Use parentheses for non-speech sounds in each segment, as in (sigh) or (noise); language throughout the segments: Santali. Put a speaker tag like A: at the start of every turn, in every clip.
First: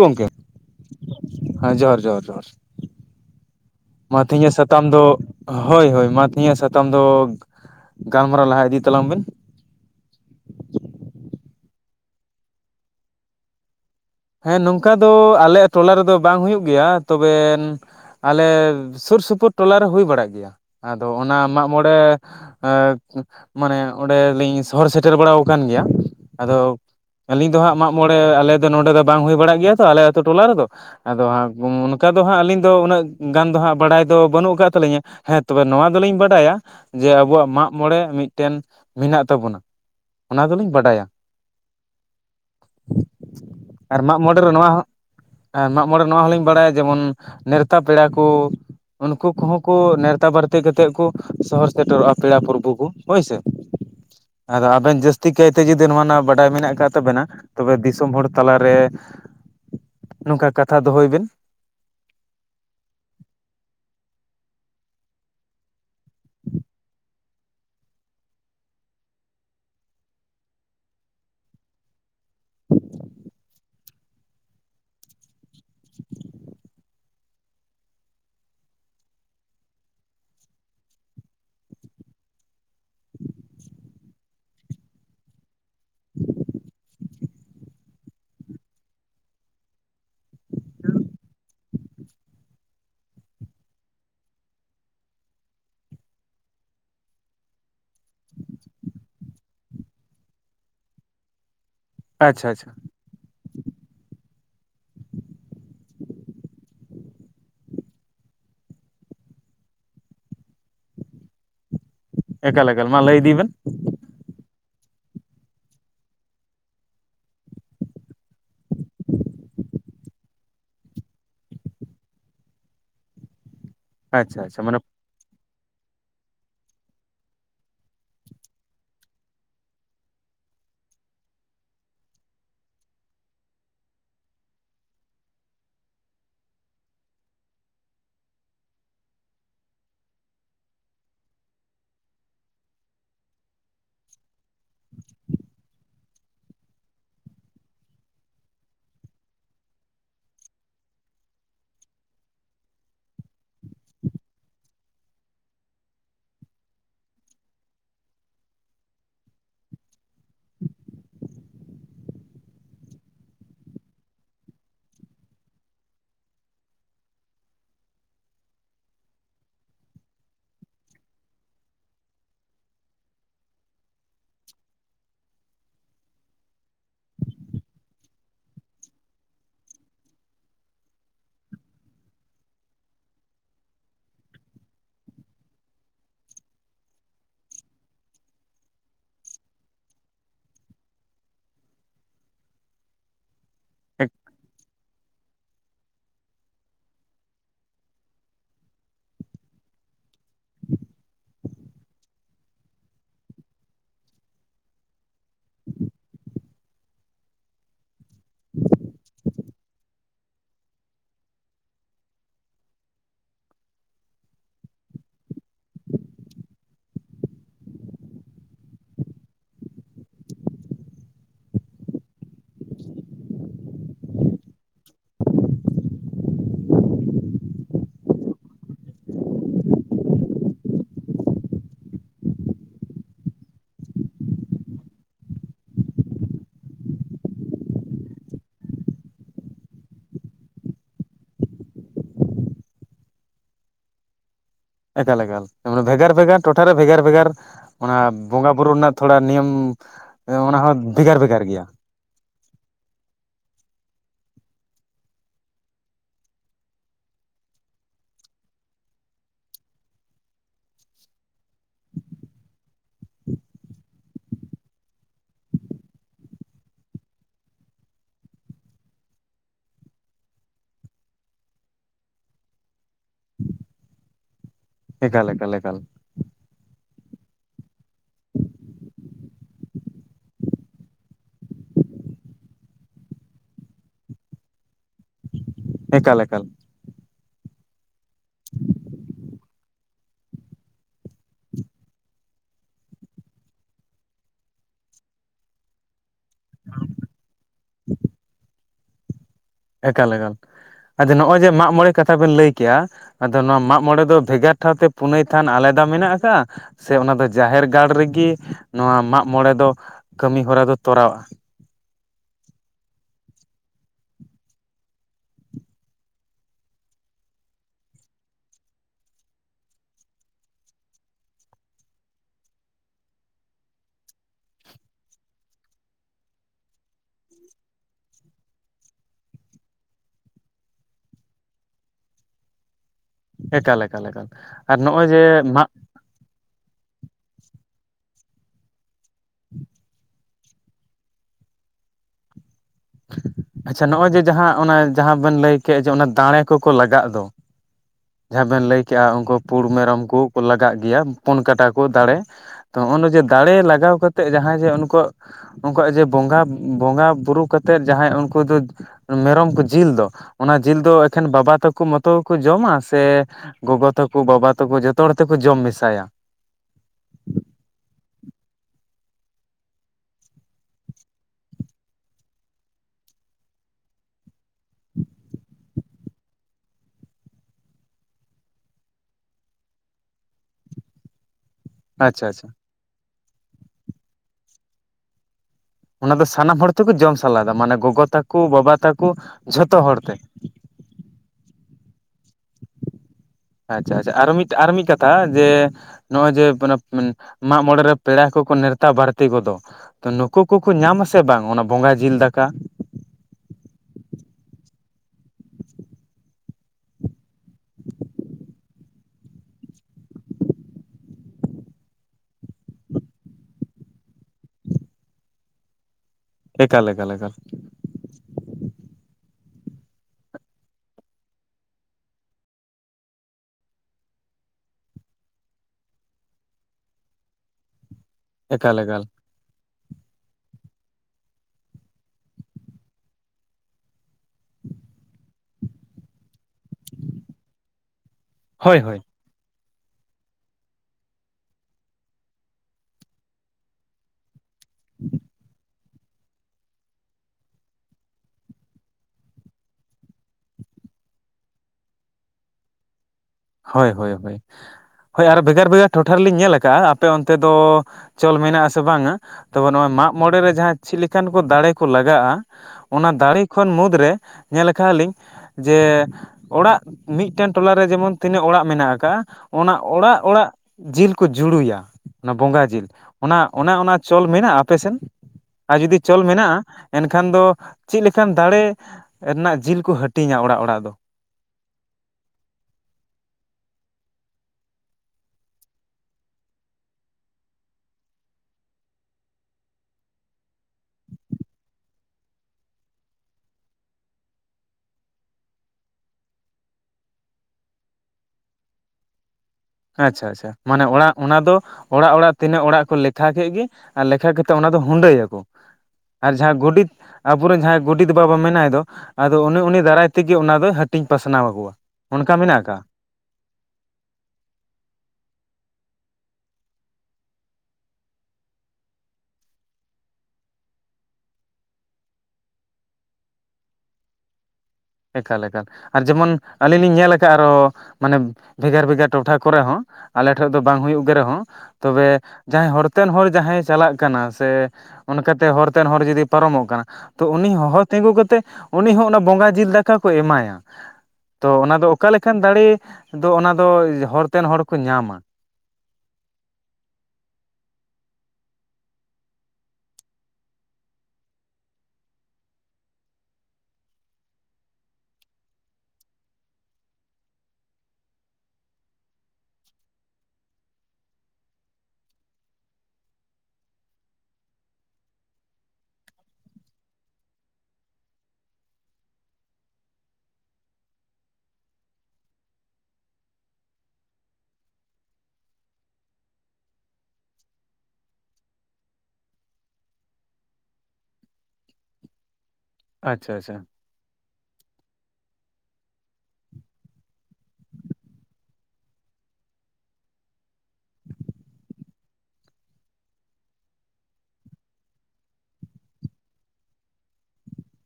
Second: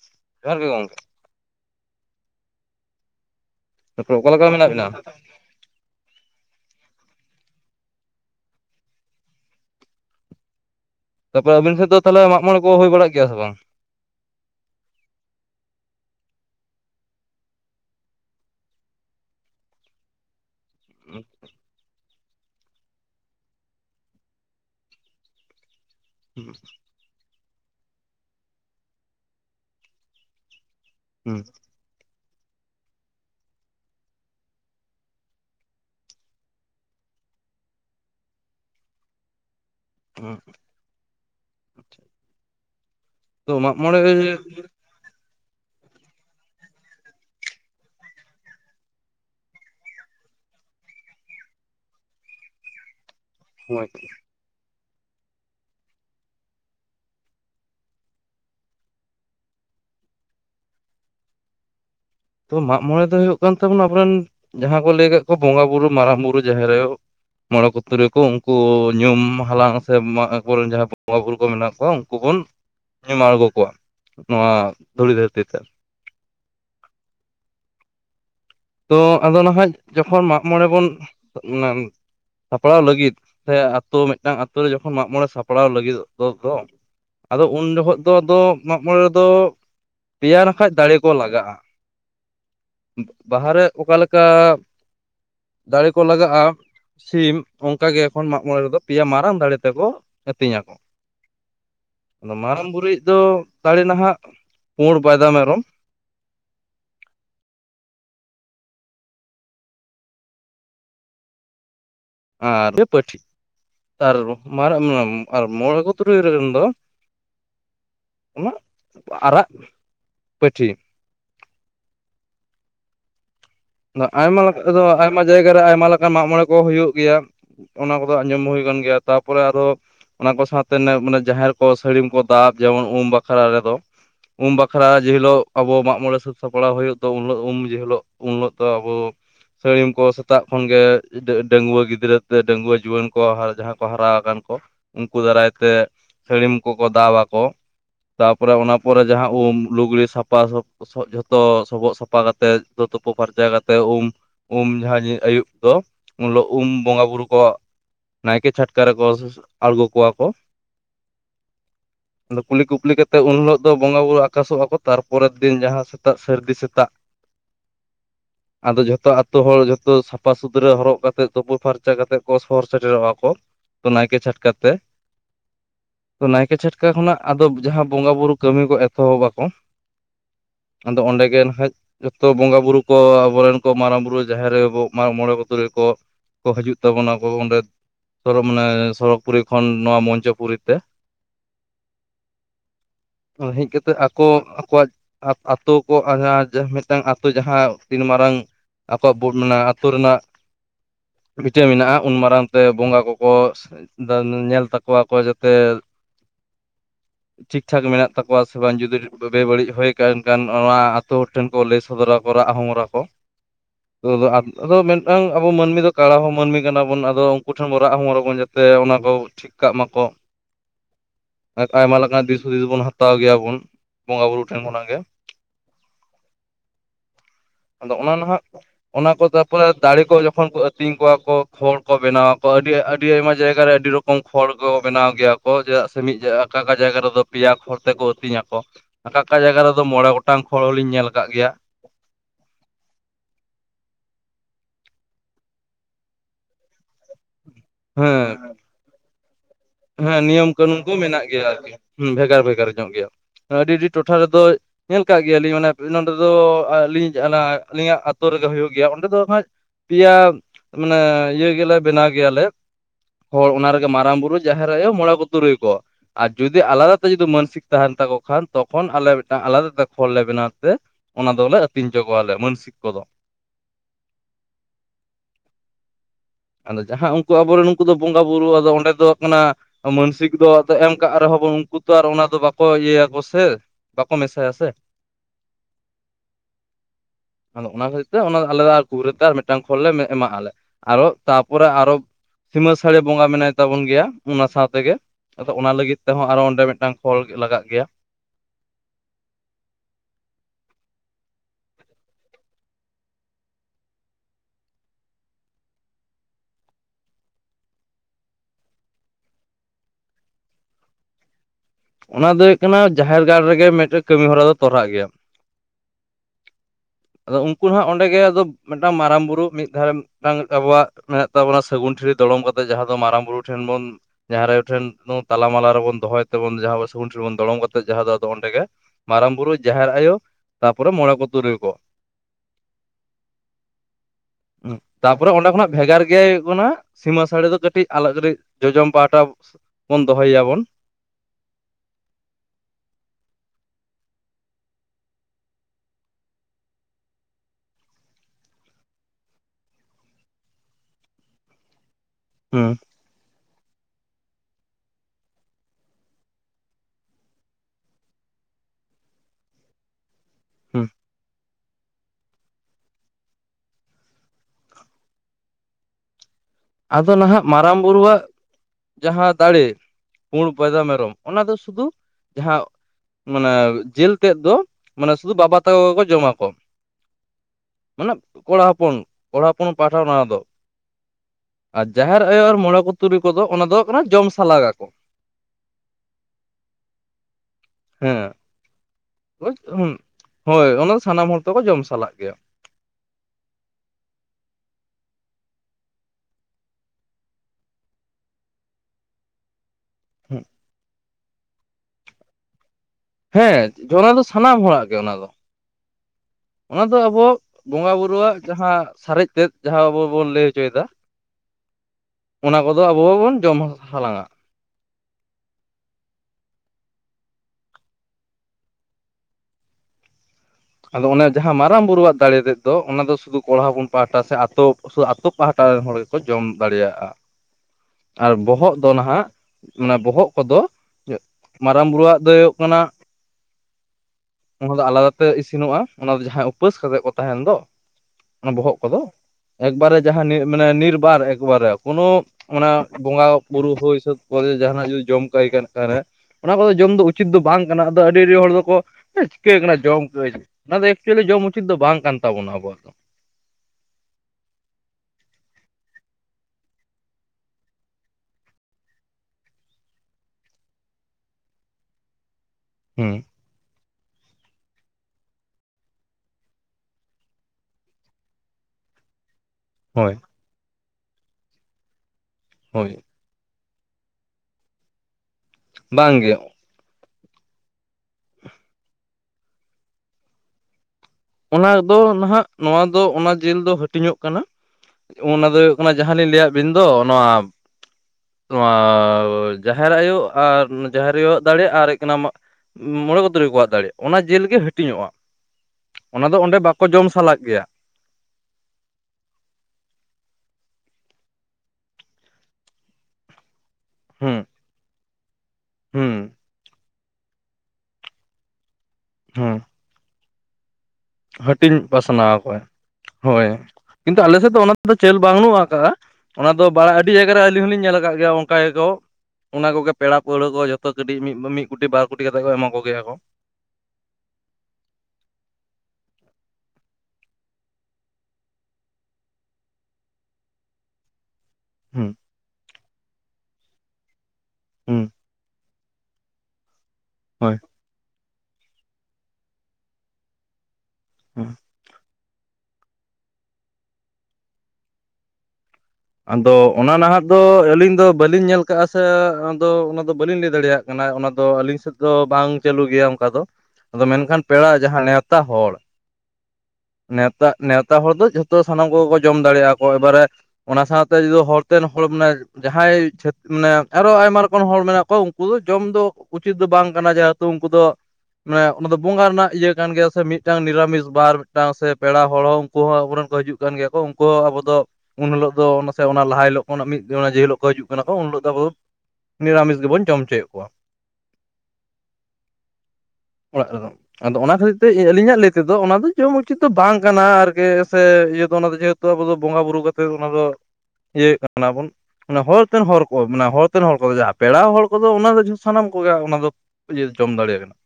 A: ᱜᱚᱝᱠᱮ᱾
B: ᱡᱚᱦᱟᱨ ᱜᱮ ᱜᱚᱝᱠᱮ
A: ᱦᱮᱸ ᱡᱚᱦᱟᱨ ᱡᱚᱦᱟᱨ ᱡᱚᱦᱟᱨ ᱾
B: ᱛᱟᱯᱚᱨᱮ
A: ᱢᱟ
B: ᱚᱠᱟ ᱞᱮᱠᱟ
A: ᱛᱮᱦᱮᱧᱟᱜ
B: ᱢᱮᱱᱟᱜ
A: ᱥᱟᱛᱟᱢ
B: ᱵᱤᱱᱟ
A: ᱫᱚ ᱾ ᱦᱳᱭ ᱦᱳᱭ ᱢᱟ ᱛᱮᱦᱮᱧᱟᱜ ᱥᱟᱛᱟᱢ ᱫᱚ ᱜᱟᱞᱢᱟᱨᱟᱣ ᱞᱟᱦᱟ ᱤᱫᱤ ᱛᱟᱞᱟᱝ ᱵᱮᱱ ᱾
B: ᱛᱟᱯᱚᱨ ᱟᱵᱤᱱ ᱥᱮᱫ ᱫᱚ ᱛᱟᱦᱮᱞᱮ ᱢᱟᱜ ᱢᱟᱬᱮ ᱠᱚ ᱦᱩᱭ ᱵᱟᱲᱟᱜ ᱜᱮᱭᱟ ᱥᱮ ᱵᱟᱝ ᱾
A: ᱦᱮᱸ ᱱᱚᱝᱠᱟ ᱫᱚ ᱟᱞᱮᱭᱟᱜ ᱴᱚᱞᱟ ᱨᱮᱫᱚ ᱵᱟᱝ ᱦᱩᱭᱩᱜ ᱜᱮᱭᱟ ᱛᱚᱵᱮᱱ ᱟᱞᱮ ᱥᱩᱨ ᱥᱩᱯᱩᱨ ᱴᱚᱞᱟ ᱨᱮ ᱦᱩᱭ ᱵᱟᱲᱟᱜ ᱜᱮᱭᱟ ᱟᱫᱚ ᱚᱱᱟ ᱢᱟᱜ ᱢᱚᱬᱮ ᱢᱟᱱᱮ ᱚᱸᱰᱮᱞᱤᱧ ᱥᱚᱦᱚᱨ ᱥᱮᱴᱮᱨ ᱵᱟᱲᱟᱣ ᱟᱠᱟᱱ ᱜᱮᱭᱟ ᱟᱫᱚ ᱟᱞᱤᱧ ᱫᱚ ᱦᱟᱸᱜ ᱢᱟᱜ ᱢᱚᱬᱮ ᱟᱞᱮ ᱫᱚ ᱱᱚᱰᱮ ᱫᱚ ᱵᱟᱝ ᱦᱩᱭ ᱵᱟᱲᱟᱜ ᱜᱮᱭᱟ ᱛᱚ ᱟᱞᱮ ᱟᱹᱛᱩ ᱴᱚᱞᱟ ᱨᱮᱫᱚ ᱟᱫᱚ
B: ᱦᱩᱸ
A: ᱦᱟᱸᱜ ᱩᱱ ᱠᱟ ᱫᱚ ᱦᱟᱸᱜ ᱟᱹᱞᱤᱧ ᱫᱚ ᱩᱱᱟᱹᱜ ᱜᱟᱱ ᱫᱚ ᱦᱟᱸᱜ ᱵᱟᱰᱟᱭ ᱫᱚ ᱵᱟᱹᱱᱩᱜ ᱟᱠᱟᱫ ᱛᱟᱹᱞᱤᱧᱟ ᱦᱮᱸ ᱛᱚᱵᱮ ᱱᱚᱣᱟ ᱫᱚᱞᱤᱧ ᱵᱟᱰᱟᱭᱟ ᱾ ᱡᱮ ᱟᱵᱚᱣᱟᱜ ᱢᱟᱜ ᱢᱚᱬᱮ ᱢᱤᱫᱴᱮᱱ ᱢᱮᱱᱟᱜ ᱛᱟᱵᱚᱱᱟ
B: ᱦᱩᱸ
A: ᱚᱱᱟ ᱫᱚᱞᱤᱧ ᱵᱟᱰᱟᱭᱟ ᱾
B: ᱛᱚ ᱢᱟᱜ ᱢᱚᱬᱮ
A: ᱟᱨ
B: ᱾
A: ᱨᱮ ᱱᱚᱣᱟ ᱢᱟᱜ ᱢᱚᱬᱮ ᱱᱚᱣᱟ ᱦᱚᱞᱤᱧ ᱵᱟᱲᱟᱭᱟ ᱡᱮᱢᱚᱱ ᱱᱮᱣᱛᱟ ᱯᱮᱲᱟ ᱠᱚ ᱾ ᱩᱱᱠᱩ ᱠᱚᱦᱚᱸ ᱠᱚ ᱱᱮᱣᱛᱟ ᱵᱟᱨᱛᱤ ᱠᱟᱛᱮᱫ ᱠᱚ ᱥᱚᱦᱚᱨ ᱥᱮᱴᱮᱨᱚᱜᱼᱟ ᱯᱮᱲᱟ ᱯᱚᱨᱵᱷᱩ ᱠᱚ ᱦᱳᱭ ᱥᱮ ᱾
B: ᱦᱚᱭ ᱾
A: ᱟᱫᱚ ᱟᱵᱮᱱ ᱡᱟᱹᱥᱛᱤ ᱠᱟᱭᱛᱮ ᱡᱩᱫᱤ ᱱᱚᱣᱟ ᱵᱟᱰᱟᱭ ᱢᱮᱱᱟᱜ ᱟᱠᱟᱫ ᱛᱟᱵᱮᱱᱟ ᱛᱚᱵᱮ ᱫᱤᱥᱚᱢ ᱦᱚᱲ ᱛᱟᱞᱟ ᱨᱮ ᱱᱚᱝᱠᱟ ᱠᱟᱛᱷᱟ ᱫᱚᱦᱚᱭ ᱵᱮᱱ ᱾
B: ᱛᱚ ᱢᱟᱜ ᱢᱚᱬᱮ ᱫᱚ ᱦᱩᱭᱩᱜ ᱠᱟᱱ ᱛᱟᱵᱚᱱᱟ ᱟᱵᱚᱨᱮᱱ ᱡᱟᱦᱟᱸᱭ ᱠᱚ ᱞᱟᱹᱭ ᱠᱟᱫ ᱠᱚᱣᱟ ᱵᱚᱸᱜᱟ ᱵᱩᱨᱩ ᱢᱟᱨᱟᱝ ᱵᱩᱨᱩ ᱡᱟᱦᱮᱨ ᱟᱭᱳᱜ ᱾ ᱢᱚᱬᱮ ᱠᱚ ᱛᱩᱨᱩᱭ ᱠᱚ ᱩᱱᱠᱩ ᱧᱩᱢ ᱦᱟᱞᱟᱝ ᱥᱮ ᱟᱵᱚᱨᱮᱱ ᱡᱟᱦᱟᱸᱭ ᱵᱚᱸᱜᱟ ᱵᱩᱨᱩ ᱠᱚ ᱢᱮᱱᱟᱜ ᱠᱚᱣᱟ ᱾ ᱩᱱᱠᱩ ᱵᱚᱱ ᱧᱩᱢ ᱟᱬᱜᱚ ᱠᱚᱣᱟ ᱱᱚᱣᱟ ᱫᱷᱩᱲᱤ ᱫᱷᱟᱹᱨᱛᱤ ᱛᱮ ᱾ ᱛᱚ ᱟᱫᱚ ᱱᱟᱦᱟᱜ ᱡᱚᱠᱷᱚᱱ ᱢᱟᱜ ᱢᱚᱬᱮ ᱵᱚᱱ ᱥᱟᱯᱲᱟᱣ ᱞᱟᱹᱜᱤᱫ ᱥᱮ ᱟᱛᱳ ᱢᱤᱫᱴᱟᱱ ᱟᱛᱳ ᱨᱮ ᱡᱚᱠᱷᱚᱱ ᱢᱟᱜ ᱢᱚᱬᱮ ᱥᱟᱯᱲᱟᱣ ᱞᱟᱹᱜᱤᱫ ᱫᱚ ᱟᱫᱚ ᱩᱱ ᱡᱚᱠᱷᱚᱡ ᱫᱚ ᱟᱫᱚ ᱢᱟᱜ ᱢᱚᱬᱮ ᱫᱚ ᱯᱮᱭ ᱱᱟᱠᱷᱟᱡ ᱫᱟᱸᱲᱮ ᱠᱚ ᱞᱟᱜᱟᱜᱼᱟ ᱾ ᱵᱟᱦᱟᱨᱮ ᱚᱠᱟ ᱞᱮᱠᱟ ᱫᱟᱸᱲᱮ ᱠᱚ ᱞᱟᱜᱟᱜᱼᱟ ᱾ ᱥᱤᱢ ᱚᱱᱠᱟᱜᱮ ᱮᱠᱷᱚᱱ ᱢᱟᱜ ᱢᱚᱬᱮ ᱨᱮᱫᱚ ᱯᱮᱭᱟ ᱢᱟᱨᱟᱝ ᱫᱟᱲᱮ ᱛᱮᱠᱚ ᱟᱹᱛᱤᱧᱟ᱾ ᱟᱫᱚ
A: ᱟᱪᱪᱷᱟ
B: ᱢᱟᱨᱟᱝ
A: ᱟᱪᱪᱷᱟ
B: ᱵᱩᱨᱤᱡ ᱫᱚ ᱫᱟᱸᱲᱮ ᱱᱟᱦᱟᱜ ᱯᱩᱬ ᱵᱟᱭᱫᱟ ᱢᱮᱨᱚᱢ ᱾
A: ᱮᱠᱟᱞ
B: ᱟᱨ
A: ᱮᱠᱟᱞ ᱢᱟ ᱞᱟᱹᱭ ᱤᱫᱤ ᱵᱮᱱ
B: (inaudible) ᱟᱨ ᱢᱟᱨᱟᱜ ᱢᱮᱱᱮ ᱟᱨ ᱢᱚᱬᱮ ᱠᱚ ᱛᱩᱨᱩᱭ ᱨᱮᱱ ᱫᱚ ᱾ ᱚᱱᱟ ᱟᱨᱟᱜ ᱯᱟᱹᱴᱷᱤ ᱟᱭᱢᱟ
A: ᱟᱪᱪᱷᱟ
B: ᱞᱮᱠᱟ
A: ᱟᱪᱪᱷᱟ ᱢᱟᱱᱮ
B: ᱫᱚ ᱟᱭᱢᱟ ᱡᱟᱭᱜᱟ ᱨᱮ ᱟᱭᱢᱟ ᱞᱮᱠᱟᱱ ᱢᱟᱜ ᱢᱚᱬᱮ ᱠᱚ ᱦᱩᱭᱩᱜ ᱜᱮᱭᱟ᱾ ᱚᱱᱟ ᱠᱚᱫᱚ ᱟᱸᱡᱚᱢ ᱦᱩᱭ ᱟᱠᱟᱱ‌ ᱜᱮᱭᱟ ᱛᱟᱯᱚᱨᱮ ᱟᱨᱚ ᱚᱱᱟ ᱠᱚ ᱥᱟᱶᱛᱮ ᱢᱟᱱᱮ ᱡᱟᱦᱮᱨ ᱠᱚ ᱥᱟᱹᱲᱤᱢ ᱠᱚ ᱫᱟᱵ ᱡᱮᱢᱚᱱ ᱩᱢ ᱵᱟᱠᱷᱨᱟ ᱨᱮᱫᱚ ᱩᱢ ᱵᱟᱠᱷᱨᱟ ᱡᱮᱦᱤᱞᱳᱜ ᱟᱵᱚ ᱢᱟᱜ ᱢᱚᱬᱮ ᱥᱟᱹᱛ ᱥᱟᱯᱲᱟᱣ ᱦᱩᱭᱩᱜ ᱛᱚ ᱩᱱᱤᱞᱳᱜ ᱩᱢ ᱡᱮ ᱦᱤᱞᱳᱜ ᱩᱱ ᱦᱤᱞᱳᱜ ᱛᱚ ᱟᱵᱚ ᱥᱟᱹᱲᱤᱢ ᱠᱚ ᱥᱮᱛᱟᱜ ᱠᱷᱚᱱ ᱜᱮ ᱰᱟᱺᱜᱩᱣᱟᱹ ᱜᱤᱫᱽᱨᱟᱹ ᱛᱮ ᱰᱟᱺᱜᱩᱣᱟᱹ ᱡᱩᱣᱟᱹᱱ ᱠᱚ ᱡᱟᱦᱟᱸ ᱠᱚ ᱦᱟᱨᱟ ᱟᱠᱟᱱ ᱠᱚ ᱩᱱᱠᱩ ᱫᱟᱨᱟᱭ ᱛᱮ ᱥᱟᱹᱲᱤᱢ ᱠᱚᱠᱚ ᱫᱟᱵ ᱟᱠᱚ ᱛᱟᱯᱚᱨᱮ ᱚᱱᱟ ᱯᱚᱨᱮ ᱡᱟᱦᱟᱸ ᱩᱢ ᱞᱩᱜᱽᱲᱤ ᱥᱟᱯᱷᱟ ᱥᱟᱯ ᱡᱷᱚᱛᱚ ᱥᱚᱵᱚᱜ ᱥᱟᱯᱷᱟ ᱠᱟ ᱠᱟᱛᱮ ᱡᱩᱟᱹ ᱛᱩᱯᱩ ᱯᱷᱟᱨᱪᱟ ᱡᱟ ᱠᱟᱛᱮ ᱩᱢ ᱩᱢ ᱡᱟᱦᱟᱸ ᱟᱹᱭᱩᱵ ᱫᱚ ᱩᱱ ᱦᱤᱞᱳᱜ ᱩᱢ ᱵᱚᱸᱜᱟ ᱵᱩᱨᱩ ᱠᱚ ᱱᱟᱭᱠᱮ ᱪᱷᱟᱴᱠᱟ ᱨᱮᱠᱚ ᱟᱬᱜᱚ ᱠᱚᱣᱟ ᱠᱚ ᱟᱫᱚ ᱠᱩᱞᱤ ᱠᱩᱯᱞᱤ ᱠᱟᱛᱮᱮᱫ ᱩᱱ ᱦᱤᱞᱳᱜ ᱫᱚ ᱵᱚᱸᱜᱟ ᱵᱩᱨᱩ ᱟᱠᱟᱠᱟᱥᱚᱜᱼᱟᱠᱚ ᱛᱟᱨᱯᱚᱨᱮᱨ ᱫᱤᱱ ᱡᱟᱦᱟᱸ ᱥᱮᱛᱟᱜ ᱥᱟᱹᱨᱫᱤ ᱥᱮᱛᱟᱜ ᱟᱫᱚ ᱡᱷᱚᱛᱚ ᱟᱛᱳ ᱦᱚᱲ ᱡᱷᱚᱛᱚ ᱥᱟᱯᱷᱟ ᱥᱩᱛᱨᱟᱹ ᱦᱚᱨᱚᱜ ᱠᱟᱛᱮᱮᱫ ᱛᱩᱯᱩ ᱯᱷᱟᱨᱪᱟ ᱠᱟᱛᱮᱫ ᱠᱚ ᱥᱚᱦᱚᱨ ᱥᱮᱴᱮᱨᱚᱜᱼᱟ ᱠᱚ ᱚ ᱱᱟᱭᱠᱮ ᱪᱷᱟᱴᱠᱟ ᱛᱮ ᱛᱚ ᱱᱟᱭᱠᱮ ᱪᱷᱟᱴᱠᱟ ᱠᱷᱚᱱᱟᱜ ᱟᱫᱚ ᱡᱟᱦᱟᱸ ᱵᱚᱸᱜᱟ ᱵᱩᱨᱩ ᱠᱟᱹᱢᱤ ᱠᱚ ᱮᱛᱚᱦᱚᱵᱟᱠᱚ ᱟᱫᱚ ᱚᱸᱰᱮ ᱜᱮ ᱱᱟᱦᱟᱜ ᱡᱚᱛᱚ ᱵᱚᱸᱜᱟ ᱵᱩᱨᱩ ᱠᱚ ᱟᱵᱚᱨᱮᱱ ᱠᱚ ᱢᱟᱨᱟᱝ ᱵᱩᱨᱩ ᱡᱟᱦᱮᱨ ᱨᱮ ᱢᱚᱬᱮ ᱠᱚ ᱛᱩᱨᱩᱭ ᱠᱚ ᱠᱚ ᱦᱤᱡᱩᱜ ᱛᱟᱵᱚᱱᱟ ᱠᱚ ᱚᱸᱰᱮ ᱥᱚᱨ ᱢᱟᱱᱮ ᱥᱚᱨᱚᱜᱽ ᱯᱩᱨᱤ ᱠᱷᱚᱱ ᱱᱚᱣᱟ ᱢᱚᱧᱪᱚᱯᱩᱨᱤ ᱛᱮ (inaudible) ᱦᱮᱡ ᱠᱟᱛᱮᱫ ᱟᱠᱚ ᱟᱠᱚᱣᱟᱜ ᱟᱛᱳ ᱠᱚ ᱢᱤᱫᱴᱟᱝ ᱟᱛᱳ ᱡᱟᱦᱟᱸ ᱛᱤᱱ ᱢᱟᱨᱟᱝ ᱟᱠᱚᱣᱟᱜ ᱵᱚᱱ (unintelligible) ᱢᱮᱱᱟᱜ ᱟᱹᱛᱩ ᱨᱮᱱᱟᱜ ᱤᱤᱴᱟᱹ (unintelligible) ᱢᱮᱱᱟᱜᱼᱟ ᱩᱱ ᱢᱟᱨᱟᱝ ᱛᱮ ᱵᱚᱸᱜᱟ ᱠᱚᱠᱚ ᱧᱮᱞ ᱛᱟᱠᱚᱣᱟ ᱠᱚ ᱡᱟᱛᱮ ᱴᱷᱤᱠᱴᱷᱟᱠ ᱢᱮᱱᱟᱜ ᱛᱟᱠᱚᱣᱟ ᱥᱮ ᱵᱟᱝ ᱡᱩᱫᱤ ᱵᱮᱵᱟᱹᱲᱤᱡ ᱦᱳᱭ ᱠᱟᱱᱠᱷᱟᱱ ᱚᱱᱟ ᱟᱛᱳ ᱴᱷᱮᱱ ᱠᱚ ᱞᱟᱹᱭ ᱥᱚᱫᱚᱨᱟᱚ ᱠᱚ ᱨᱟᱜ ᱦᱚᱸᱢᱚ ᱠᱚᱲᱟ ᱠᱚ (unintelligible) ᱟᱫᱚ ᱢᱤᱫᱴᱟᱝ ᱟᱵᱚ ᱢᱟᱹᱱᱢᱤ ᱫᱚ ᱠᱟᱲᱟ ᱦᱚ ᱢᱟᱹᱱᱢᱤ ᱠᱟᱱᱟ ᱵᱚᱱ ᱟᱫᱚ ᱩᱱᱠᱩ ᱴᱷᱮᱱ ᱵᱚᱱ ᱨᱟᱜ ᱦᱚᱸᱢᱚᱨᱟᱵᱚᱱ ᱡᱟ ᱛᱮ ᱚᱱᱟ ᱠᱚ ᱴᱷᱤᱠ ᱠᱟᱜ ᱢᱟᱠᱚ ᱟᱭᱢᱟ ᱞᱮᱠᱟᱱᱟ ᱫᱤᱥ ᱦᱩᱫᱤᱥ ᱵᱚᱱ ᱦᱟᱛᱟᱣ ᱜᱮᱭᱟᱵᱚᱱ ᱵᱚᱸᱜᱟ ᱵᱩᱨᱩ ᱴᱷᱮᱱ ᱠᱷᱚᱱᱟᱜ ᱜᱮ᱾ ᱟᱫᱚ ᱚᱱᱟ ᱱᱟᱦᱟᱜ ᱚᱱᱟ ᱠᱚ ᱛᱟᱯᱚᱨᱮ ᱫᱟᱲᱮ ᱠᱚ ᱡᱚᱠᱷᱚᱱ ᱠᱚ ᱟᱹᱛᱤᱧ ᱠᱚᱣᱟ ᱠᱚ ᱠᱷᱚᱲ ᱠᱚ ᱵᱮᱱᱟᱣᱟᱚ ᱟᱹᱰᱤ ᱟᱹᱰᱤ ᱟᱭᱢᱟ ᱡᱟᱭᱜᱟ ᱨᱮ ᱟᱹᱰᱤ ᱨᱚᱠ ᱠᱚᱢ ᱠᱷᱚᱲ ᱠᱚ ᱵᱮᱱᱟᱣ ᱜᱮᱭᱟ ᱠᱚ ᱪᱮᱫᱟᱜ ᱥᱮ ᱢᱤᱫ ᱡᱟ ᱚᱠᱟ ᱚᱠᱟ ᱡᱟᱭᱜᱟ ᱨᱮᱫᱚ ᱯᱮᱭᱟ ᱠᱷᱚᱲ ᱛᱮᱠᱚ ᱟᱹᱛᱤᱧᱟᱠᱚ ᱚᱠᱟ ᱚᱠᱟ ᱡᱟᱭᱜᱟ ᱨᱮᱫᱚ ᱢᱚᱬᱮ ᱜᱚᱴᱟᱝ ᱠᱷᱚᱲ ᱦᱚᱞᱤᱧ ᱧᱮᱞ ᱟᱠᱟᱫ ᱜᱮᱭᱟ᱾
A: ᱮᱠᱟᱞ ᱮᱠᱟᱞ ᱵᱷᱮᱜᱟᱨ ᱵᱷᱮᱜᱟᱨ ᱴᱚᱴᱷᱟᱨᱮ ᱵᱷᱮᱜᱟᱨ ᱵᱷᱮᱜᱟᱨ, ᱚᱱᱟ
B: ᱦᱮᱸ
A: ᱵᱚᱸᱜᱟ ᱵᱩᱨᱩ ᱨᱮᱱᱟᱜ ᱛᱷᱚᱲᱟ ᱱᱤᱭᱚᱢ
B: ᱦᱮᱸ ᱱᱤᱭᱚᱢ
A: ᱚᱱᱟ
B: ᱠᱟᱹᱱᱩᱱ ᱠᱚ
A: ᱦᱚᱸ ᱵᱷᱮᱜᱟᱨ
B: ᱢᱮᱱᱟᱜ
A: ᱵᱷᱮᱜᱟᱨ
B: ᱜᱮᱭᱟ ᱟᱨᱠᱤ ᱵᱷᱮᱜᱟᱨ ᱵᱷᱮᱜᱟᱨ ᱧᱚᱜ ᱜᱮᱭᱟ ᱟᱹᱰᱤ ᱟᱹᱰᱤ ᱴᱚᱴᱷᱟ ᱨᱮᱫᱚ ᱧᱮᱞ ᱠᱟᱜ ᱜᱮᱭᱟᱞᱤᱧ ᱢᱟᱱᱮ ᱱᱚᱸᱰᱮ ᱫᱚ ᱟᱹᱞᱤᱧ ᱟᱹᱞᱤᱧᱟᱜ ᱟᱛᱳ ᱨᱮᱜᱮ ᱦᱩᱭᱩᱜ ᱜᱮᱭᱟ ᱚᱸᱰᱮ ᱫᱚ ᱦᱟᱸᱜ ᱯᱮᱭᱟ ᱢᱟᱱᱮ ᱤᱭᱟᱹ ᱜᱮᱞᱮ ᱵᱮᱱᱟᱣ ᱜᱮᱭᱟᱞᱮ ᱦᱚᱲ ᱚᱱᱟ ᱨᱮᱜᱮ ᱢᱟᱨᱟᱝ ᱵᱩᱨᱩ ᱡᱟᱦᱮᱨ ᱟᱭᱳ ᱢᱚᱬᱮ ᱠᱚ ᱛᱩᱨᱩᱭ ᱠᱚ ᱟᱨ ᱡᱩᱫᱤ ᱟᱞᱟᱫᱟ ᱛᱮ ᱡᱩᱫᱤ ᱢᱟᱱᱥᱤᱠ ᱛᱟᱦᱮᱱ ᱛᱟᱠᱚ ᱠᱷᱟᱱ ᱛᱚᱠᱷᱚᱱ ᱟᱞᱮ ᱢᱤᱫᱴᱟᱝ ᱟᱞᱟᱫᱟ ᱛᱮ ᱠᱷᱚᱲ ᱞᱮ ᱵᱮᱱᱟᱣ ᱛᱮ ᱚᱱᱟ ᱫᱚᱞᱮ ᱟᱹᱛᱤᱧ ᱦᱚᱪᱚ ᱠᱚᱣᱟᱞᱮ ᱢᱟᱹᱱᱥᱤᱠ ᱠᱚᱫᱚ
A: ᱦᱠᱟᱞᱮᱠᱟᱞᱮᱠᱟᱞ
B: ᱟᱫᱚ ᱡᱟᱦᱟᱸ ᱩᱱᱠᱩ ᱟᱵᱚᱨᱮᱱ ᱩᱱᱠᱩ ᱫᱚ ᱵᱚᱸᱜᱟ ᱵᱩᱨᱩᱜᱼᱟ ᱟᱫᱚ ᱚᱸᱰᱮ ᱫᱚ ᱠᱟᱱᱟ ᱢᱟᱹᱱᱥᱤᱠ ᱫᱚ ᱮᱢ ᱠᱟᱜ ᱨᱮᱦᱚᱸ ᱵᱚᱱ ᱩᱱᱠᱩ ᱛᱚ ᱟᱨ ᱚᱱᱟ ᱫᱚ ᱵᱟᱠᱚ ᱤᱭᱟᱹᱭᱟᱠᱚ ᱥᱮ ᱵᱟᱠᱚ ᱢᱮᱥᱟᱭᱟ ᱥᱮ
A: ᱮᱠᱟᱞ ᱮᱠᱟᱞ
B: ᱟᱫᱚ ᱚᱱᱟ ᱠᱷᱟᱹᱛᱤᱨ ᱛᱮ ᱚᱱᱟ ᱟᱞᱮ ᱫᱚ ᱜᱷᱩᱨᱟᱹᱛᱮ ᱟᱨ ᱢᱤᱫᱴᱟᱝ ᱠᱷᱚᱲ ᱞᱮ ᱮᱢᱟᱜᱼᱟᱞᱮ ᱟᱨᱚ ᱛᱟᱯᱚᱨᱮ ᱟᱨᱚ ᱥᱤᱢᱟᱹ ᱥᱟᱹᱲᱤ ᱵᱚᱸᱜᱟ ᱢᱮᱱᱟᱭ ᱛᱟᱵᱚᱱ ᱜᱮᱭᱟ ᱚᱱᱟ ᱥᱟᱶᱛᱮᱜᱮ ᱟᱫᱚ ᱚᱱᱟ ᱞᱟᱹᱜᱤᱫ ᱛᱮᱦᱚᱸ ᱟᱨᱚ ᱚᱸᱰᱮ ᱢᱤᱫᱴᱟᱝ ᱠᱷᱚᱞ ᱞᱟᱜᱟᱜ ᱜᱮᱭᱟ
A: ᱮᱠᱟᱞᱮᱠᱟᱞ, ᱟᱫᱚ ᱱᱚᱜᱼᱚᱭ ᱡᱮ ᱢᱟᱜ ᱢᱚᱬᱮ ᱠᱟᱛᱷᱟ ᱵᱮᱱ ᱞᱟᱹᱭ ᱠᱮᱜᱼᱟ ᱟᱫᱚ ᱱᱚᱣᱟ ᱢᱟᱜᱢᱚᱬᱮ ᱫᱚ ᱵᱷᱮᱜᱟᱨ ᱴᱷᱟᱶᱛᱮ ᱯᱩᱱᱟᱹᱭ ᱛᱷᱟᱱ ᱟᱞᱮᱫᱟ ᱢᱮᱱᱟᱜ-ᱟ ᱠᱟᱜᱼᱟ ᱥᱮ ᱚᱱᱟ ᱫᱚ ᱡᱟᱦᱮᱨ ᱜᱟᱲ ᱨᱮᱜᱤ ᱱᱚᱣᱟ ᱢᱟᱜ ᱢᱚᱬᱮ ᱫᱚ ᱠᱟᱹᱢᱤ ᱦᱚᱨᱟ ᱫᱚ ᱛᱚᱨᱟᱣᱚᱜᱼᱟ
B: ᱚᱱᱟ ᱫᱚ ᱭᱳᱜ ᱠᱟᱱᱟ ᱡᱟᱦᱮᱨ ᱜᱟᱲ ᱨᱮᱜᱮ ᱢᱤᱫᱴᱮᱡ ᱠᱟᱹᱢᱤ ᱦᱚᱨᱟ ᱫᱚ ᱛᱚᱨᱟᱜ ᱜᱮᱭᱟ ᱟᱫᱚ ᱩᱱᱠᱩ ᱦᱟᱸᱜ ᱚᱸᱰᱮ ᱜᱮ ᱟᱫᱚ ᱢᱮᱫᱴᱟᱝ ᱢᱟᱨᱟᱝ ᱵᱩᱨᱩ ᱢᱤᱜ ᱫᱷᱟᱨᱮ (inaudible) ᱟᱵᱚᱣᱟᱜ ᱢᱮᱱᱟᱜ ᱛᱟᱵᱚᱱᱟ ᱥᱟᱹᱜᱩᱱ ᱴᱷᱤᱨᱤ ᱫᱚᱲᱚᱢ ᱠᱟᱛᱮᱜ ᱡᱟᱦᱟᱸ ᱫᱚ ᱢᱟᱨᱟᱝ ᱵᱩᱨᱩ ᱴᱷᱮᱱ ᱵᱚᱱ ᱡᱟᱦᱮᱨ ᱟᱭᱳ ᱴᱷᱮᱱ ᱛᱟᱞᱟ ᱢᱟᱞᱟ ᱨᱮᱵᱚᱱ ᱫᱚᱦᱚᱭ ᱛᱮᱵᱚᱱ ᱡᱟᱦᱟᱸ ᱥᱟᱹᱜᱩᱱ (inaudible) ᱵᱚᱱ ᱫᱚᱲᱚᱢ ᱠᱟᱛᱮᱜ ᱡᱟᱦᱟᱸ ᱫᱚ ᱟᱫᱚ ᱚᱸᱰᱮ ᱜᱮ ᱢᱟᱨᱟᱝ ᱵᱩᱨᱩ ᱡᱟᱦᱮᱨ ᱟᱭᱳ ᱛᱟᱯᱚᱨᱮ ᱢᱚᱬᱮ ᱠᱚ ᱛᱩᱨᱩᱭ ᱠᱚ
A: ᱮᱠᱟᱞ ᱮᱠᱟᱞ ᱮᱠᱟᱞ
B: ᱩ
A: ᱟᱨ ᱱᱚᱜᱼᱚᱭ ᱡᱮ
B: ᱛᱟᱯᱚᱨᱮ ᱚᱸᱰᱮ
A: ᱢᱟᱜ
B: ᱠᱷᱚᱱᱟᱜ ᱵᱷᱮᱜᱟᱨ ᱜᱮ ᱚᱱᱟ ᱥᱤᱢᱟᱹ ᱥᱟᱹᱲᱮ ᱫᱚ ᱠᱟᱹᱴᱤᱡ ᱟᱞᱟᱜ ᱨᱮᱜ ᱡᱚᱡᱚᱢ ᱯᱟᱦᱴᱟ ᱵᱚᱱ ᱫᱚᱦᱚᱭᱮᱭᱟ ᱵᱚᱱ
A: ᱟᱪᱪᱷᱟ ᱱᱚᱜᱼᱚᱭ ᱡᱮ ᱡᱟᱦᱟᱸ ᱚᱱᱮ ᱡᱟᱦᱟᱸ ᱵᱮᱱ ᱞᱟᱹᱭ ᱠᱮᱫ ᱡᱮ ᱚᱱᱟ ᱫᱟᱸᱬᱮ ᱠᱚᱠᱚ ᱞᱟᱜᱟᱜ ᱫᱚ᱾ ᱡᱟᱦᱟᱸ ᱵᱮᱱ ᱞᱟᱹᱭ ᱠᱮᱜᱼᱟ ᱩᱱᱠᱩ ᱯᱩᱲ ᱢᱮᱨᱚᱢ ᱠᱩ ᱞᱟᱜᱟᱜ ᱜᱮᱭᱟ ᱯᱩᱱ ᱠᱟᱴᱟ ᱠᱚ ᱫᱟᱬᱮ
B: ᱦᱩᱸ
A: ᱛᱚ ᱦᱚᱜᱼᱱᱚ ᱡᱮ ᱫᱟᱬᱮ ᱞᱟᱜᱟᱣ ᱠᱟᱛᱮᱫ ᱡᱟᱦᱟᱸᱭ ᱡᱮ ᱩᱱᱠᱩᱣᱟᱜ ᱩᱱᱠᱩᱣᱟᱜ ᱡᱮ ᱵᱚᱸᱜᱟ ᱵᱚᱸᱜᱟ ᱵᱩᱨᱩ ᱠᱟᱛᱮᱫ ᱡᱟᱦᱟᱸᱭ ᱩᱱᱠᱩ ᱫᱚ ᱢᱮᱨᱚᱢ ᱠᱚ ᱡᱤᱞ ᱫᱚ, ᱚᱱᱟ ᱡᱤᱞ
B: ᱦᱩᱸ
A: ᱫᱚ ᱮᱠᱷᱮᱱ ᱵᱟᱵᱟ ᱛᱟᱠᱩ ᱢᱚᱛᱚ ᱜᱮᱠᱚ ᱡᱚᱢᱟ ᱥᱮ ᱜᱚᱜᱚ ᱛᱟᱠᱚ ᱵᱟᱵᱟ ᱛᱟᱠᱚ ᱡᱚᱛᱚ ᱦᱚᱲ ᱛᱮᱠᱚ ᱡᱚᱢ ᱢᱮᱥᱟᱭᱟ?
B: ᱟᱫᱚ ᱱᱟᱦᱟᱜ ᱢᱟᱨᱟᱝ ᱵᱩᱨᱩᱣᱟᱜ ᱡᱟᱦᱟᱸ ᱫᱟᱲᱮ ᱯᱩᱸᱲ ᱵᱮᱭᱫᱟ ᱢᱮᱨᱚᱢ ᱚᱱᱟ ᱫᱚ ᱥᱩᱫᱩ ᱡᱟᱦᱟᱸ ᱢᱟᱱᱮ ᱡᱮᱹᱞ ᱛᱮᱫ ᱫᱚ ᱢᱟᱱᱮ ᱥᱩᱫᱩ ᱵᱟᱵᱟ ᱛᱟᱠᱚ ᱜᱮᱠᱚ ᱡᱚᱢᱟ ᱠᱚ ᱢᱟᱱᱮ ᱠᱚᱲᱟ ᱦᱚᱯᱚᱱ ᱠᱚᱲᱟ ᱦᱚᱯᱚᱱ ᱯᱟᱦᱴᱟ ᱚᱱᱟ ᱫᱚ ᱟᱨ ᱡᱟᱦᱮᱨ
A: ᱟᱪᱪᱷᱟ
B: ᱟᱭᱳ
A: ᱟᱪᱪᱷᱟ
B: ᱟᱨ ᱢᱚᱬᱮ ᱠᱚ ᱛᱩᱨᱩᱭ ᱠᱚᱫᱚ ᱚᱱᱟ ᱫᱚ ᱠᱟᱱᱟ ᱡᱚᱢ ᱥᱟᱞᱟᱜ ᱟᱠᱚ᱾
A: ᱚᱱᱟ ᱫᱚ ᱥᱟᱱᱟᱢ ᱦᱚᱲ ᱛᱮᱠᱩ ᱡᱚᱢ ᱥᱟᱞᱟᱜ-ᱟ ᱢᱟᱱᱮ ᱜᱚᱜᱚ
B: ᱦᱮᱸ
A: ᱛᱟᱠᱚ ᱵᱟᱵᱟ ᱛᱟᱠᱚ ᱡᱷᱚᱛᱚ ᱦᱚᱲ ᱛᱮ
B: ᱦᱳᱭ ᱚᱱᱟ ᱫᱚ ᱥᱟᱱᱟᱢ ᱦᱚᱲ ᱛᱮᱠᱚ ᱡᱚᱢ ᱥᱟᱞᱟᱜ ᱜᱮᱭᱟ᱾
A: ᱟᱪᱪᱷᱟ ᱟᱪᱷᱟ ᱟᱨᱚ ᱢᱤᱫ ᱟᱨ ᱢᱤᱫ ᱠᱟᱛᱷᱟ ᱡᱮ ᱱᱚᱜᱼᱚᱭ ᱡᱮ ᱢᱟᱜ ᱢᱚᱬᱮ ᱨᱮ ᱯᱮᱲᱟ ᱠᱚᱠᱚ ᱱᱮᱣᱛᱟ ᱵᱟᱲᱛᱤ ᱠᱚᱫᱚ ᱛᱚ ᱱᱩᱠᱩ ᱠᱚᱠᱩ ᱧᱟᱢ ᱟᱥᱮ ᱵᱟᱝ ᱚᱱᱟ ᱵᱚᱸᱜᱟ ᱡᱤᱞ ᱫᱟᱠᱟ
B: ᱦᱮᱸ (inaudible) ᱫᱚ ᱥᱟᱱᱟᱢ ᱦᱚᱲᱟᱜ ᱜᱮ ᱚᱱᱟ ᱫᱚ ᱚᱱᱟ ᱫᱚ ᱟᱵᱚ ᱵᱚᱸᱜᱟ ᱵᱩᱨᱩᱣᱟᱜ ᱡᱟᱦᱟᱸ ᱥᱟᱨᱮᱡ ᱛᱮᱫ ᱡᱟᱦᱟᱸ ᱟᱵᱚ ᱵᱚ ᱞᱟᱹᱭ ᱦᱚᱪᱚᱭᱮᱫᱟ᱾ ᱚᱱᱟ ᱠᱚᱫᱚ ᱟᱵᱚ ᱦᱚᱸᱵᱚᱱ ᱡᱚᱢ ᱦᱟᱞᱟᱝᱼᱟ᱾
A: ᱮᱠᱟᱞ ᱮᱠᱟᱞ ᱮᱠᱟᱞ
B: ᱟᱫᱚ ᱚᱱᱮ ᱡᱟᱦᱟᱸ ᱢᱟᱨᱟᱝ ᱵᱩᱨᱩᱣᱟᱜ ᱫᱟᱲᱮ ᱛᱮᱫ ᱫᱚ ᱚᱱᱟ ᱫᱚ ᱥᱩᱫᱩ ᱠᱚᱲᱟ ᱦᱚᱯᱚᱱ ᱯᱟᱦᱴᱟ ᱥᱮ ᱟᱹᱛᱩ ᱥᱩᱫᱩ ᱟᱛᱳ ᱯᱟᱦᱴᱟ ᱨᱮᱱ ᱦᱚᱲ ᱜᱮᱠᱚ ᱡᱚᱢ ᱫᱟᱲᱮᱭᱟᱜᱼᱟ ᱟᱨ ᱵᱚᱦᱚᱜ
A: ᱮᱠᱟᱞ
B: ᱫᱚ
A: ᱮᱠᱟᱞ
B: ᱱᱟᱦᱟᱜ ᱢᱟᱱᱮ ᱵᱚᱦᱚᱜ ᱠᱚᱫᱚ ᱢᱟᱨᱟᱝ ᱵᱩᱨᱩᱣᱟᱜ ᱫᱚ ᱦᱳᱭᱳᱜ ᱠᱟᱱᱟ ᱚᱱᱟ ᱫᱚ ᱟᱞᱟᱫᱟ ᱛᱮ ᱤᱥᱤᱱᱚᱜᱼᱟ ᱚᱱᱟ ᱡᱟᱦᱟᱸᱭ ᱩᱯᱟᱹᱥ ᱠᱟᱛᱮᱜ ᱠᱚ ᱛᱟᱦᱮᱱ ᱫᱚ ᱚᱱᱟ ᱵᱚᱦᱚᱜ
A: ᱦᱳᱭ ᱦᱳᱭ
B: ᱠᱚᱫᱚ ᱮᱠᱵᱟᱨᱮ ᱡᱟᱦᱟᱸ (inaudible) ᱢᱟᱱᱮ ᱱᱤᱨᱵᱟᱨ ᱮᱠᱵᱟᱨᱮ ᱠᱳᱱᱳ ᱢᱟᱱᱮ ᱵᱚᱸᱜᱟ ᱵᱩᱨᱩ ᱦᱩᱭ ᱥᱟᱹᱛ (inaudible) ᱡᱟᱦᱟᱱᱟᱜ (inaudible) ᱡᱚᱢ ᱠᱟᱭ ᱠᱟᱱᱟ ᱚᱱᱟ ᱠᱚᱫᱚ ᱡᱚᱢ ᱫᱚ ᱩᱪᱤᱛ ᱫᱚ ᱵᱟᱝ ᱠᱟᱱᱟ ᱟᱫᱚ ᱟᱹᱰᱤ ᱟᱹᱰᱤ ᱦᱚᱲ ᱫᱚᱠᱚ ᱪᱤᱠᱟᱹᱭ ᱠᱟᱱᱟ ᱡᱚᱢ ᱠᱟᱹ ᱚᱱᱟ ᱫᱚ ᱮᱠᱪᱩᱭᱮᱞᱤ ᱡᱚᱢ ᱩᱪᱤᱛ ᱫᱚ ᱵᱟᱝ ᱠᱟᱱ ᱛᱟᱵᱚᱱᱟ ᱟᱵᱚᱣᱟᱜ ᱫᱚ᱾
A: ᱦᱳᱭ ᱦᱳᱭ ᱦᱳᱭ ᱟᱨ ᱵᱷᱮᱜᱟᱨ ᱵᱷᱮᱜᱟᱨ ᱴᱚᱴᱷᱟ ᱨᱮᱞᱤᱧ ᱧᱮᱞ ᱠᱟᱜᱼᱟ ᱟᱯᱮ ᱚᱱᱛᱮ ᱫᱚ ᱪᱚᱞ ᱢᱮᱱᱟᱜ ᱟ ᱥᱮ ᱵᱟᱝᱟ ᱛᱚᱵᱮ ᱱᱚᱣᱟ ᱢᱟᱜ ᱢᱚᱬᱮ ᱨᱮ ᱡᱟᱦᱟᱸ ᱪᱤᱫ ᱞᱮᱠᱟᱱ ᱠᱚ ᱫᱟᱲᱮ ᱠᱚ ᱞᱟᱜᱟᱜᱼᱟ ᱚᱱᱟ
B: ᱦᱩᱸ
A: ᱫᱟᱲᱮ ᱠᱷᱚᱱ ᱢᱩᱫᱽᱨᱮ ᱧᱮᱞ ᱠᱟᱜ-ᱟ ᱞᱤᱧ ᱡᱮ ᱚᱲᱟᱜ ᱢᱤᱫᱴᱮᱱ ᱴᱚᱞᱟ ᱨᱮ ᱡᱮᱢᱚᱱ ᱛᱤᱱᱟᱹᱜ ᱚᱲᱟᱜ ᱢᱮᱱᱟᱜ ᱟᱠᱟᱜᱼᱟ ᱚᱱᱟ
B: ᱦᱳᱭ
A: ᱚᱲᱟᱜ ᱚᱲᱟᱜ ᱡᱤᱞ ᱠᱚ ᱡᱩᱲᱩᱭᱟ ᱚᱱᱟ ᱵᱚᱸᱜᱟ ᱡᱤᱞ
B: ᱦᱳᱭ
A: ᱚᱱᱟ ᱚᱱᱮ ᱚᱱᱟ ᱪᱚᱞ ᱢᱮᱱᱟᱜᱼᱟ ᱟᱯᱮᱥᱮᱫ ᱟᱨ ᱡᱩᱫᱤ ᱪᱚᱞ
B: ᱵᱟᱝᱜᱮ
A: ᱢᱮᱱᱟᱜᱼᱟ, ᱮᱱᱠᱷᱟᱱ ᱫᱚ ᱪᱤᱫ ᱞᱮᱠᱟᱱ ᱫᱟᱲᱮ ᱨᱮᱱᱟᱜ ᱡᱤᱞ ᱠᱚ ᱦᱟᱹᱴᱤᱧᱟ ᱚᱲᱟᱜ ᱚᱲᱟᱜ ᱫᱚ?
B: ᱚᱱᱟ ᱫᱚ ᱱᱟᱦᱟᱜ ᱱᱚᱣᱟ ᱫᱚ ᱚᱱᱟ ᱡᱮᱞ ᱫᱚ ᱦᱟᱹᱴᱤᱧᱚᱜ ᱠᱟᱱᱟ᱾ ᱚᱱᱟ ᱫᱚ ᱦᱳᱭᱳᱜ ᱠᱟᱱᱟ ᱡᱟᱦᱟᱸ ᱞᱤᱧ ᱞᱟᱹᱭ ᱟᱫ ᱵᱤᱱ ᱫᱚ ᱱᱚᱣᱟ ᱱᱚᱣᱟ ᱡᱟᱦᱮᱨ ᱟᱭᱳ ᱟᱨ ᱡᱟᱦᱮᱨ ᱟᱭᱳᱟᱜ ᱫᱟᱲᱮ ᱟᱨ ᱦᱳᱭᱳᱜ ᱠᱟᱱᱟ ᱢᱚᱬᱮ ᱠᱚ ᱛᱩᱨᱩᱭ ᱠᱚᱣᱟᱜ ᱫᱟᱲᱮ ᱚᱱᱟ ᱡᱮᱞ ᱜᱮ ᱦᱟᱹᱴᱤᱧᱚᱜᱼᱟ᱾ ᱚᱱᱟ ᱫᱚ ᱚᱸᱰᱮ ᱵᱟᱠᱚ ᱡᱚᱢ ᱥᱟᱞᱟᱜ ᱜᱮᱭᱟ᱾
A: ᱟᱪᱪᱷᱟ ᱟᱪᱪᱷᱟ ᱢᱟᱱᱮ ᱚᱲᱟᱜ ᱚᱱᱟ ᱫᱚ ᱚᱲᱟᱜ ᱚᱲᱟᱜ ᱛᱤᱱᱟᱹᱜ ᱚᱲᱟᱜ ᱠᱚ ᱛᱷᱟ ᱠᱮᱫ ᱜᱮ ᱟᱨ ᱞᱮᱠᱷᱟ
B: ᱦᱩᱸ
A: ᱠᱟᱛᱮᱫ ᱚᱱᱟ ᱫᱚ ᱦᱩᱰᱟᱹᱭᱟᱠᱚ
B: ᱦᱩᱸ
A: ᱟᱨ ᱡᱟᱦᱟᱸ ᱜᱚᱰᱮᱛ ᱟᱵᱚᱨᱮᱱ ᱡᱟᱦᱟᱸᱭ ᱜᱚᱰᱮᱛ ᱵᱟᱵᱟ ᱢᱮᱱᱟᱭ ᱫᱚ ᱟᱫᱚ
B: ᱦᱩᱸ
A: ᱩᱱᱤ ᱩᱱᱤ ᱫᱟᱨᱟᱭ ᱛᱮᱜᱮ ᱚᱱᱟ ᱫᱚᱭ ᱦᱟᱴᱤᱧ ᱯᱟᱥᱱᱟᱣ ᱟᱠᱚᱣᱟ
B: ᱦᱟᱹᱴᱤᱧ ᱯᱟᱥᱱᱟᱣ
A: ᱚᱱᱠᱟ
B: ᱟᱠᱚᱣᱟ
A: ᱢᱮᱱᱟᱜ ᱟᱠᱟᱫ
B: ᱦᱳᱭ ᱠᱤᱱᱛᱩ ᱟᱞᱮ ᱥᱮᱫ ᱫᱚ ᱚᱱᱟ ᱛᱮᱫ ᱪᱟᱹᱞ ᱵᱟᱹᱱᱩᱜ ᱟᱠᱟᱫᱟᱼᱟ᱾ ᱚᱱᱟ ᱫᱚ ᱵᱟᱲᱟᱭ ᱟᱹᱰᱤ ᱡᱟᱭᱜᱟ ᱨᱮ ᱟᱹᱞᱤᱧ ᱦᱚᱸᱞᱤᱧ ᱧᱮᱞ ᱟᱠᱟᱫ ᱜᱮᱭᱟ ᱚᱱᱠᱟ ᱟᱠᱚ᱾ ᱚᱱᱟ ᱠᱚᱜᱮ ᱯᱮᱲᱟ ᱯᱟᱹᱲᱦᱟᱹ ᱠᱚ ᱡᱚᱛᱚ ᱠᱟᱹᱴᱤᱡ ᱢᱤᱫ ᱠᱳᱴᱤ ᱵᱟᱨ ᱠᱩᱴᱤ ᱠᱟᱛᱮ ᱠᱚ ᱮᱢᱟ ᱠᱚᱜᱮᱭᱟ ᱠᱚ᱾
A: ᱮᱠᱟᱞ ᱟᱨ ᱡᱮᱢᱚᱱ ᱟᱹᱞᱤᱧ ᱞᱤᱧ ᱧᱮᱞ ᱟᱠᱟᱫᱼᱟ ᱟᱨᱚ ᱢᱟᱱᱮ ᱵᱷᱮᱜᱟᱨ ᱵᱷᱮᱜᱟᱨ ᱴᱚᱴᱷᱟ ᱠᱚᱨᱮ ᱦᱚᱸ ᱟᱞᱮ ᱴᱷᱮᱡ ᱫᱚ ᱵᱟᱝ ᱦᱩᱭᱩᱜ ᱜᱮ ᱨᱮᱦᱚᱸ ᱛᱚᱵᱮ
B: ᱦᱩᱸ
A: ᱡᱟᱦᱟᱸᱭ ᱦᱚᱨᱛᱮᱱ ᱦᱚᱲ ᱡᱟᱦᱟᱸᱭ ᱪᱟᱞᱟᱜ ᱠᱟᱱᱟ ᱥᱮ
B: ᱦᱩᱸ
A: ᱠᱟᱛᱮ ᱦᱚᱨᱛᱮᱱ ᱦᱚᱲ ᱡᱩᱫᱤ ᱯᱟᱨᱚᱢᱚᱜ ᱠᱟᱱᱟ ᱛᱚ ᱩᱱᱤ
B: ᱦᱳᱭ
A: ᱦᱚᱦᱚ ᱛᱤᱸᱜᱩ ᱠᱟᱛᱮ ᱩᱱᱤ ᱦᱚᱸ ᱚᱱᱟ ᱵᱚᱸᱜᱟ ᱡᱤᱞ ᱫᱟᱠᱟ ᱠᱟ ᱠᱚ ᱮᱢᱟᱭᱟ ᱛᱚ
B: ᱦᱮᱸ
A: ᱚᱱᱟ ᱫᱚ ᱚᱠᱟ ᱞᱮᱠᱟᱱ ᱫᱟᱲᱮ ᱫᱚ ᱚᱱᱟ ᱫᱚ ᱦᱚᱨᱛᱮᱱ ᱦᱚᱲ ᱠᱚ ᱧᱟᱢᱟ?
B: ᱟᱫᱚ ᱚᱱᱟ ᱱᱟᱦᱟᱜ ᱫᱚ ᱟᱹᱞᱤᱧ ᱫᱚ ᱵᱟᱹᱞᱤᱧ ᱧᱮᱞ ᱠᱟᱜᱼᱟ ᱥᱮ ᱟᱫᱚ ᱚᱱᱟ ᱫᱚ ᱵᱟᱹᱞᱤᱧ ᱞᱟᱹᱭ ᱫᱟᱲᱮᱭᱟᱜ ᱠᱟᱱᱟ ᱚᱱᱟ ᱚᱱᱟ ᱫᱚ ᱟᱹᱞᱤᱧ ᱥᱮᱫ ᱫᱚ ᱵᱟᱝ ᱪᱟᱹᱞᱩ ᱜᱮᱭᱟ ᱚᱱᱠᱟ ᱫᱚ ᱟᱫᱚ ᱢᱮᱱᱠᱷᱟᱱ ᱯᱮᱲᱟ ᱡᱟᱦᱟᱸ ᱱᱮᱶᱛᱟ ᱦᱚᱲ ᱱᱮᱣᱛᱟ ᱱᱮᱛᱟ ᱦᱚᱲ ᱫᱚ ᱡᱷᱚᱛᱚ ᱥᱟᱱᱟᱢ ᱠᱚᱜᱮ ᱠᱚ ᱡᱚᱢ ᱫᱟᱲᱮᱭᱟᱜᱼᱟ ᱠᱚ ᱮᱵᱟᱨᱮ ᱚᱱᱟ ᱥᱟᱶᱛᱮ ᱡᱩᱫᱤ ᱦᱚᱲᱛᱮᱱ ᱦᱚᱲ ᱢᱟᱱᱮ ᱡᱟᱦᱟᱸᱭ ᱪᱷᱟᱹ ᱢᱟᱱᱮ ᱟᱨᱚ ᱟᱭᱢᱟ ᱨᱚᱠᱚᱢ ᱦᱚᱲ ᱢᱮᱱᱟᱜ ᱠᱚᱣᱟ ᱩᱱᱠᱩ ᱫᱚ ᱡᱚᱢ ᱫᱚ ᱩᱪᱤᱛ ᱫᱚ ᱵᱟᱝ ᱠᱟᱱᱟ ᱡᱮᱦᱛᱩ ᱛᱚ ᱩᱱᱠᱩ ᱫᱚ ᱢᱟᱱᱮ ᱚᱱᱟ ᱫᱚ ᱵᱚᱸᱜᱟ ᱨᱮᱱᱟᱜ ᱤᱭᱟᱹ ᱠᱟᱱ ᱜᱮᱭᱟ ᱥᱮ ᱢᱤᱫᱴᱟᱝ ᱱᱤᱨᱟᱢᱤᱥ ᱵᱟᱨ ᱢᱤᱫᱴᱟᱝ ᱥᱮ ᱯᱮᱲᱟ ᱦᱚᱲ ᱦᱚᱸ ᱩᱱᱠᱩ ᱦᱚᱸ ᱟᱵᱚᱨᱮᱱ ᱠᱚ ᱦᱤᱡᱩᱜ ᱠᱟᱱ ᱜᱮᱭᱟ ᱠᱚ ᱩᱱᱠᱩ ᱦᱚᱸ ᱟᱵᱚ ᱫᱚ ᱩᱱ ᱦᱤᱞ ᱱᱟᱥᱮ ᱚᱱᱟ ᱞᱟᱦᱟ ᱦᱤᱞᱳᱜ ᱠᱷᱚᱱᱟᱜ ᱢᱤᱫ ᱚᱱᱟ ᱡᱮᱦᱤᱞᱳᱜ ᱠᱚ ᱦᱤᱡᱩᱜ ᱠᱟᱱᱟ ᱠᱚ ᱩᱱ ᱦᱤᱞᱳᱜ ᱫᱚ ᱱᱤᱨᱟᱢᱤᱥ ᱜᱮᱵᱚᱱ ᱡᱚᱢ ᱦᱚᱪᱚᱭᱮᱫ ᱠᱚᱣᱟ
A: ᱟᱪᱪᱷᱟ ᱟᱪᱪᱷᱟ
B: ᱚᱲᱟᱜ ᱨᱮᱫᱚ ᱟᱫᱚ ᱚᱱᱟ ᱠᱷᱟᱹᱛᱤᱨ ᱛᱮ ᱟᱹᱞᱤᱧᱟᱜ ᱞᱟᱹᱭ ᱛᱮᱫᱚ ᱚᱱᱟ ᱫᱚ ᱡᱚᱢ ᱩᱪᱤᱛ ᱫᱚ ᱵᱟᱝ ᱠᱟᱱᱟ ᱟᱨᱠᱤ ᱥᱮ ᱤᱭᱟᱹ ᱫᱚ ᱟᱵᱚ ᱫᱚ ᱵᱚᱸᱜᱟ ᱵᱩᱨᱩ ᱠᱟᱛᱮᱜ ᱚᱱᱟ ᱫᱚ ᱤᱭᱟᱹ ᱠᱟᱱᱟ ᱵᱚᱱ ᱢᱟᱱᱮ ᱦᱚᱨᱛᱮᱱ ᱦᱚᱲ ᱠᱚ ᱢᱟᱱᱮ ᱦᱚᱲ ᱛᱮ ᱦᱚᱲ ᱠᱚᱫᱚ ᱡᱟᱦᱟᱸ ᱯᱮᱲᱟ ᱦᱚᱲ ᱠᱚᱫᱚ ᱚᱱᱟ ᱫᱚ ᱥᱟᱱᱟᱢ ᱠᱚᱜᱮ ᱚᱱᱟ ᱫᱚ ᱡᱚᱢ ᱫᱟᱲᱮᱭᱟᱜ ᱠᱟᱱᱟ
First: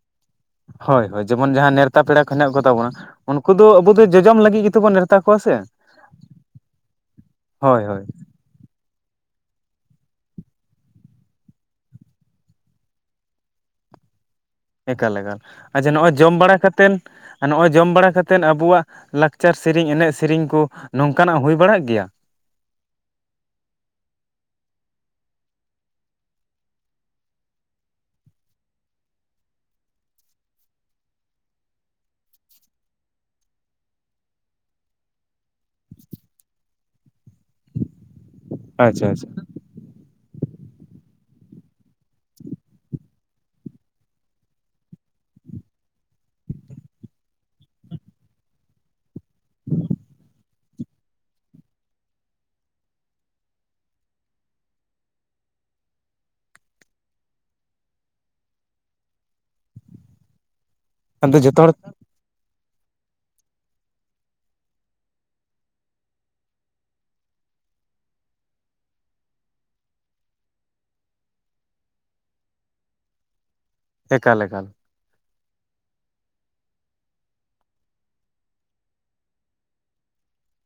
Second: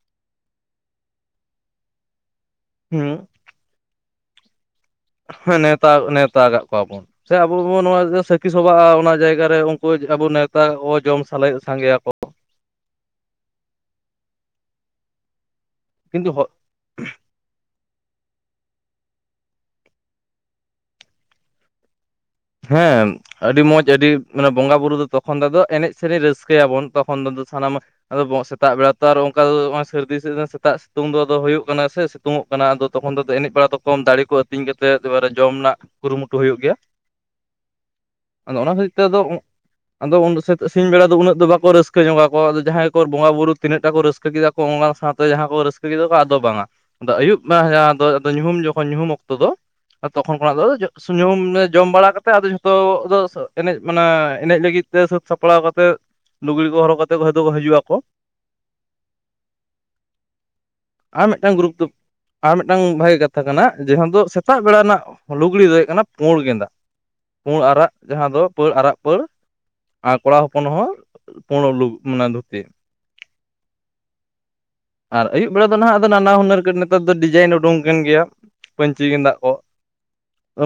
A: ᱦᱳᱭ ᱦᱳᱭ ᱡᱮᱢᱚᱱ ᱡᱟᱦᱟᱸ ᱱᱮᱶᱛᱟ ᱯᱮᱲᱟ ᱠᱚ ᱦᱮᱱᱟᱜ ᱠᱚᱛᱟ ᱵᱚᱱᱟ
B: ᱦᱩᱸ
A: ᱩᱱᱠᱩ ᱫᱚ ᱟᱵᱚ ᱫᱚ ᱡᱚᱡᱚᱢ ᱞᱟᱹᱜᱤᱫ ᱜᱮᱛᱵᱚᱱ ᱱᱮᱣᱛᱟ ᱠᱚᱣᱟ
B: ᱮ
A: ᱥᱮ
B: ᱱᱮᱛᱟ ᱱᱮᱣᱛᱟ ᱠᱟᱜ ᱠᱚᱣᱟᱵᱚᱱ ᱥᱮ ᱟᱵᱚ ᱵᱚᱱ
A: ᱦᱳᱭ
B: ᱱᱚᱣᱟ
A: ᱦᱳᱭ
B: ᱛᱟᱹᱠᱤᱥ ᱥᱚᱵᱟᱜᱼᱟ ᱚᱱᱟ ᱡᱟᱭᱜᱟ ᱨᱮ ᱩᱱᱠᱩ ᱟᱵᱚ ᱱᱮᱛᱟ ᱚ ᱡᱚᱢ ᱥᱟᱞᱮᱫ ᱥᱟᱸᱜᱮᱭᱟᱠᱚ
A: ᱮᱠᱟᱞ ᱮᱠᱟᱞ ᱟᱪᱪᱷᱟ ᱱᱚᱜᱼᱚᱭ
B: ᱠᱤᱱᱛᱩ
A: ᱡᱚᱢ ᱵᱟᱲᱟ ᱠᱟᱛᱮᱫ ᱱᱚᱜᱼᱚᱭ ᱡᱚᱢ ᱵᱟᱲᱟ ᱠᱟᱛᱮᱫ ᱟᱵᱚᱣᱟᱜ ᱞᱟᱠᱪᱟᱨ ᱥᱮᱨᱮᱧ ᱮᱱᱮᱡ ᱥᱮᱨᱮᱧ ᱠᱚ ᱱᱚᱝᱠᱟᱱᱟᱜ ᱦᱩᱭ ᱵᱟᱲᱟᱜ ᱜᱮᱭᱟ?
B: ᱦᱮᱸ ᱟᱹᱰᱤ ᱢᱚᱸᱡᱽ ᱟᱹᱰᱤ ᱢᱟᱱᱮ ᱵᱚᱸᱜᱟ ᱵᱩᱨᱩ ᱫᱚ ᱛᱚᱠᱷᱚᱱ ᱫᱚ ᱮᱱᱮᱡ ᱥᱮᱨᱮᱧ ᱨᱟᱹᱥᱠᱟᱹᱭᱟᱵᱚᱱ ᱛᱚᱠᱷᱚᱱ ᱥᱟᱱᱟᱢ ᱟᱫᱚ ᱥᱮᱛᱟᱜ ᱵᱮᱲᱟ ᱛᱚ ᱟᱨ ᱚᱱᱠᱟ ᱚᱭ ᱥᱟᱹᱨᱫᱤ ᱥᱤᱛᱩᱝ ᱥᱮᱛᱟᱜ ᱥᱤᱛᱩᱝ ᱫᱚ ᱟᱫᱚ ᱦᱩᱭᱩᱜ ᱠᱟᱱᱟ ᱥᱮ ᱩᱝᱚᱜ ᱠᱟᱱᱟ ᱟᱫᱚ ᱛᱚᱠᱷᱚᱱ ᱛᱚ ᱮᱱᱮᱡ ᱵᱟᱲᱟ ᱛᱚᱠᱷᱚᱱ ᱫᱟᱲᱮ ᱠᱚ ᱟᱹᱛᱤᱧ ᱠᱟᱛᱮ ᱫᱟᱨ (unintelligible) ᱡᱚᱢ ᱨᱮᱱᱟᱜ ᱠᱩᱨᱩ ᱢᱩᱴᱩ ᱦᱩᱭᱩᱜ ᱜᱮᱭᱟ ᱟᱫᱚ ᱚᱱᱟ ᱠᱷᱟᱹᱛᱤᱨ ᱛᱮ
A: ᱟᱪᱪᱷᱟ
B: ᱟᱫᱚ
A: ᱟᱪᱪᱷᱟ
B: ᱟᱫᱚ ᱥᱤᱧ ᱵᱮᱲᱟ ᱫᱚ ᱩᱱᱟᱹᱜ ᱫᱚ ᱵᱟᱠᱚ ᱨᱟᱹᱥᱠᱟᱹ ᱧᱚᱜ ᱟᱠᱚ ᱟᱫᱚ ᱡᱟᱦᱟᱸᱭ ᱠᱚ ᱵᱚᱸᱜᱟ ᱵᱩᱨᱩ ᱛᱤᱱᱟᱹᱜ ᱴᱟ ᱠᱚ ᱨᱟᱹᱥᱠᱟᱹ ᱨᱟᱹᱥᱠᱟᱹ ᱠᱮᱫᱟ ᱠᱚ ᱥᱟᱶᱛᱮ ᱡᱟᱦᱟᱸ ᱠᱚ ᱨᱟᱹᱥᱠᱟᱹ ᱠᱮᱫᱟ ᱠᱚ ᱟᱫᱚ ᱵᱟᱝᱟ ᱟᱫᱚ ᱟᱹᱭᱩᱵ ᱢᱟ ᱡᱟᱦᱟᱸ ᱫᱚ ᱧᱩᱦᱩᱢ ᱡᱚᱠᱷᱚᱱ ᱧᱩᱦᱩᱢ ᱚᱠᱛᱚ ᱛᱚ ᱫᱚ ᱛᱚᱠᱷᱚᱱ ᱠᱷᱚᱱᱟᱜ ᱫᱚ ᱥᱩᱢ (unintelligible) ᱡᱚᱢ ᱵᱟᱲᱟ ᱟᱫᱚ ᱡᱷᱚᱛᱚ ᱫᱚ ᱮᱱᱮᱡ ᱢᱟᱱᱮ ᱮᱱᱮᱡ ᱞᱟᱹᱜᱤᱫ ᱛᱮ ᱥᱟᱹᱛ ᱥᱟᱯᱲᱟᱣ ᱠᱟᱛᱮ ᱞᱩᱜᱽᱲᱤ ᱠᱚ ᱦᱚᱨᱚᱜ ᱠᱟᱛᱮᱭ ᱦᱤᱡᱩᱜᱼᱟ ᱠᱚ ᱟᱨ
A: ᱟᱫᱚ
B: ᱢᱤᱫᱴᱟᱱ
A: ᱡᱚᱛᱚ
B: ᱜᱨᱩᱯ
A: ᱦᱚᱲ
B: ᱫᱚ ᱟᱨ ᱢᱤᱫᱴᱟᱝ ᱵᱷᱟᱜᱮ ᱠᱟᱛᱷᱟ ᱠᱟᱱᱟ ᱡᱟᱦᱟᱸ ᱫᱚ ᱥᱮᱛᱟᱜ ᱵᱮᱲᱟ ᱨᱮᱱᱟᱜ ᱞᱩᱜᱽᱲᱤ ᱫᱚ ᱦᱩᱭᱩᱜ ᱠᱟᱱᱟ ᱯᱩᱸᱬ ᱜᱮᱸᱫᱟᱜ ᱯᱩᱬ ᱟᱨᱟᱜ ᱡᱟᱦᱟᱸ ᱫᱚ ᱯᱟᱹᱲ ᱟᱨᱟᱜ ᱯᱟᱹᱲ ᱟᱨ ᱠᱚᱲᱟ ᱦᱚᱯᱚᱱ ᱦᱚᱸ ᱯᱩᱬ ᱢᱟᱱᱮ ᱫᱷᱩᱛᱤ
A: ᱮᱠᱟᱞ ᱮᱠᱟᱞ
B: ᱟᱨ ᱟᱹᱭᱩᱵ ᱵᱮᱲᱟ ᱫᱚ ᱱᱟᱦᱜ ᱟᱫᱚ ᱱᱟᱱᱟ ᱦᱩᱱᱟᱹᱨ ᱱᱮᱛᱟᱨ ᱫᱚ ᱰᱤᱡᱟᱭᱤᱱ ᱩᱰᱩᱠ ᱠᱟᱱ ᱜᱮᱭᱟ ᱯᱟᱧᱪᱤ ᱜᱮᱫᱟᱜ ᱠᱚ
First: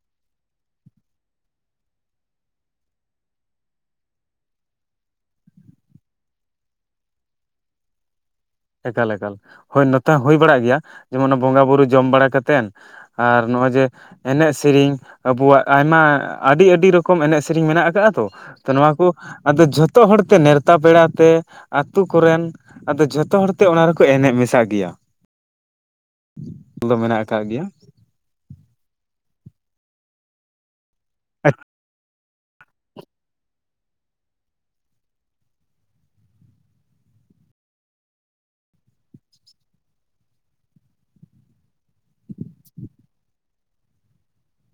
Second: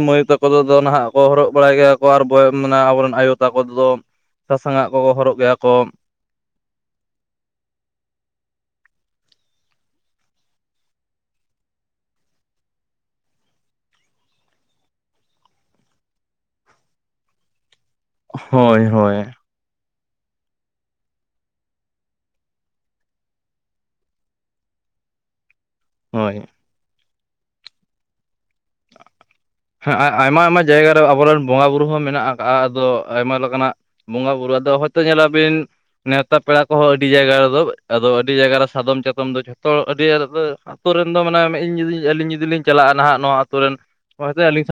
B: ᱢᱟᱹᱭ ᱛᱟᱠᱚᱫᱚ ᱱᱟᱦᱟᱜ ᱠᱚ ᱦᱚᱨᱚᱜ ᱵᱟᱲᱟᱭ ᱜᱮᱭᱟ ᱠᱚ ᱟᱨ ᱢᱟᱱᱮ ᱟᱵᱚᱨᱮᱱ ᱟᱭᱳ ᱛᱟᱠᱚᱫᱚ ᱥᱟᱥᱟᱝᱟᱜ ᱠᱚᱠᱚ ᱦᱚᱨᱚᱜ ᱜᱮᱭᱟ ᱠᱚ
A: ᱮᱠᱟᱞ ᱮᱠᱟᱞ ᱦᱳᱭ ᱱᱚᱛᱮ ᱦᱚᱸ ᱦᱩᱭ ᱵᱟᱲᱟᱜ ᱜᱮᱭᱟ ᱡᱮᱢᱚᱱ ᱵᱚᱸᱜᱟ ᱵᱩᱨᱩ ᱡᱚᱢ ᱵᱟᱲᱟ ᱠᱟᱛᱮᱫ ᱟᱨ ᱱᱚᱜᱼᱚᱭ ᱡᱮ ᱮᱱᱮᱡ ᱥᱮᱨᱮᱧ ᱟᱵᱚᱣᱟᱜ ᱟᱭᱢᱟ ᱟᱹᱰᱤ ᱟᱹᱰᱤ ᱨᱚᱠᱚᱢ ᱮᱱᱮᱡ ᱥᱮᱨᱮᱧ ᱢᱮᱱᱟᱜ ᱟᱠᱟᱫᱟᱼᱟ ᱛ ᱛᱚ
B: ᱦᱳᱭ
A: ᱱᱚᱣᱟ ᱠᱚ
B: ᱦᱳᱭ
A: ᱟᱫᱚ ᱡᱷᱚᱛᱚ ᱦᱚᱲᱛᱮ ᱱᱮᱣᱛᱟ ᱯᱮᱲᱟᱛᱮ ᱟᱛᱳ ᱠᱚᱨᱮᱱ ᱟᱫᱚ ᱡᱚᱛᱚ ᱡᱚᱛᱚ ᱦᱚᱲᱛᱮ ᱚᱱᱟ ᱨᱮᱠᱚ ᱮᱱᱮᱡ ᱢᱮᱥᱟ ᱜᱮᱭᱟ
B: ᱦᱳᱭ
A: ᱫᱚ ᱢᱮᱱᱟᱜ ᱟᱠᱟᱫ ᱜᱮᱭᱟ
B: ᱦᱮᱸ ᱟᱭᱢᱟ ᱟᱭᱢᱟ ᱡᱟᱭᱜᱟ ᱨᱮ ᱟᱵᱚᱨᱮᱱ ᱵᱚᱸᱜᱟ ᱵᱩᱨᱩ ᱦᱚᱸ ᱢᱮᱱᱟᱜ-ᱟ ᱟᱫᱚ ᱟᱭᱢᱟ ᱞᱮᱠᱟᱱᱟᱜ ᱵᱚᱸᱜᱟ ᱵᱩᱨᱩ ᱟᱫᱚ ᱦᱚᱭᱛᱚ ᱧᱮᱞᱟᱵᱤᱱ ᱱᱮᱣᱛᱟ ᱯᱮᱲᱟ ᱠᱚᱦᱚᱸ ᱟᱹᱰᱤ ᱡᱟᱭᱜᱟ ᱨᱮᱫᱚ ᱟᱫᱚ ᱟᱹᱰᱤ ᱡᱟᱭᱜᱟ ᱨᱮ ᱥᱟᱫᱚᱢ ᱪᱟᱛᱚᱢ ᱫᱚ ᱡᱷᱚᱛᱚ ᱟᱹᱰᱤ ᱨᱮ ᱫᱚ ᱟᱛᱳ ᱨᱮᱱ ᱫᱚ ᱢᱟᱱᱮ ᱟᱞᱤᱧ ᱡᱩᱫᱤ ᱟᱹᱞᱤᱧ ᱡᱩᱫᱤ ᱞᱤᱧ ᱪᱟᱞᱟᱜ-ᱟ ᱱᱟᱦᱟᱜ ᱱᱚᱣᱟ ᱟᱛᱳ ᱨᱮᱱ ᱚᱱᱟᱛᱮ ᱟᱹᱞᱤᱧ ᱥᱟᱶ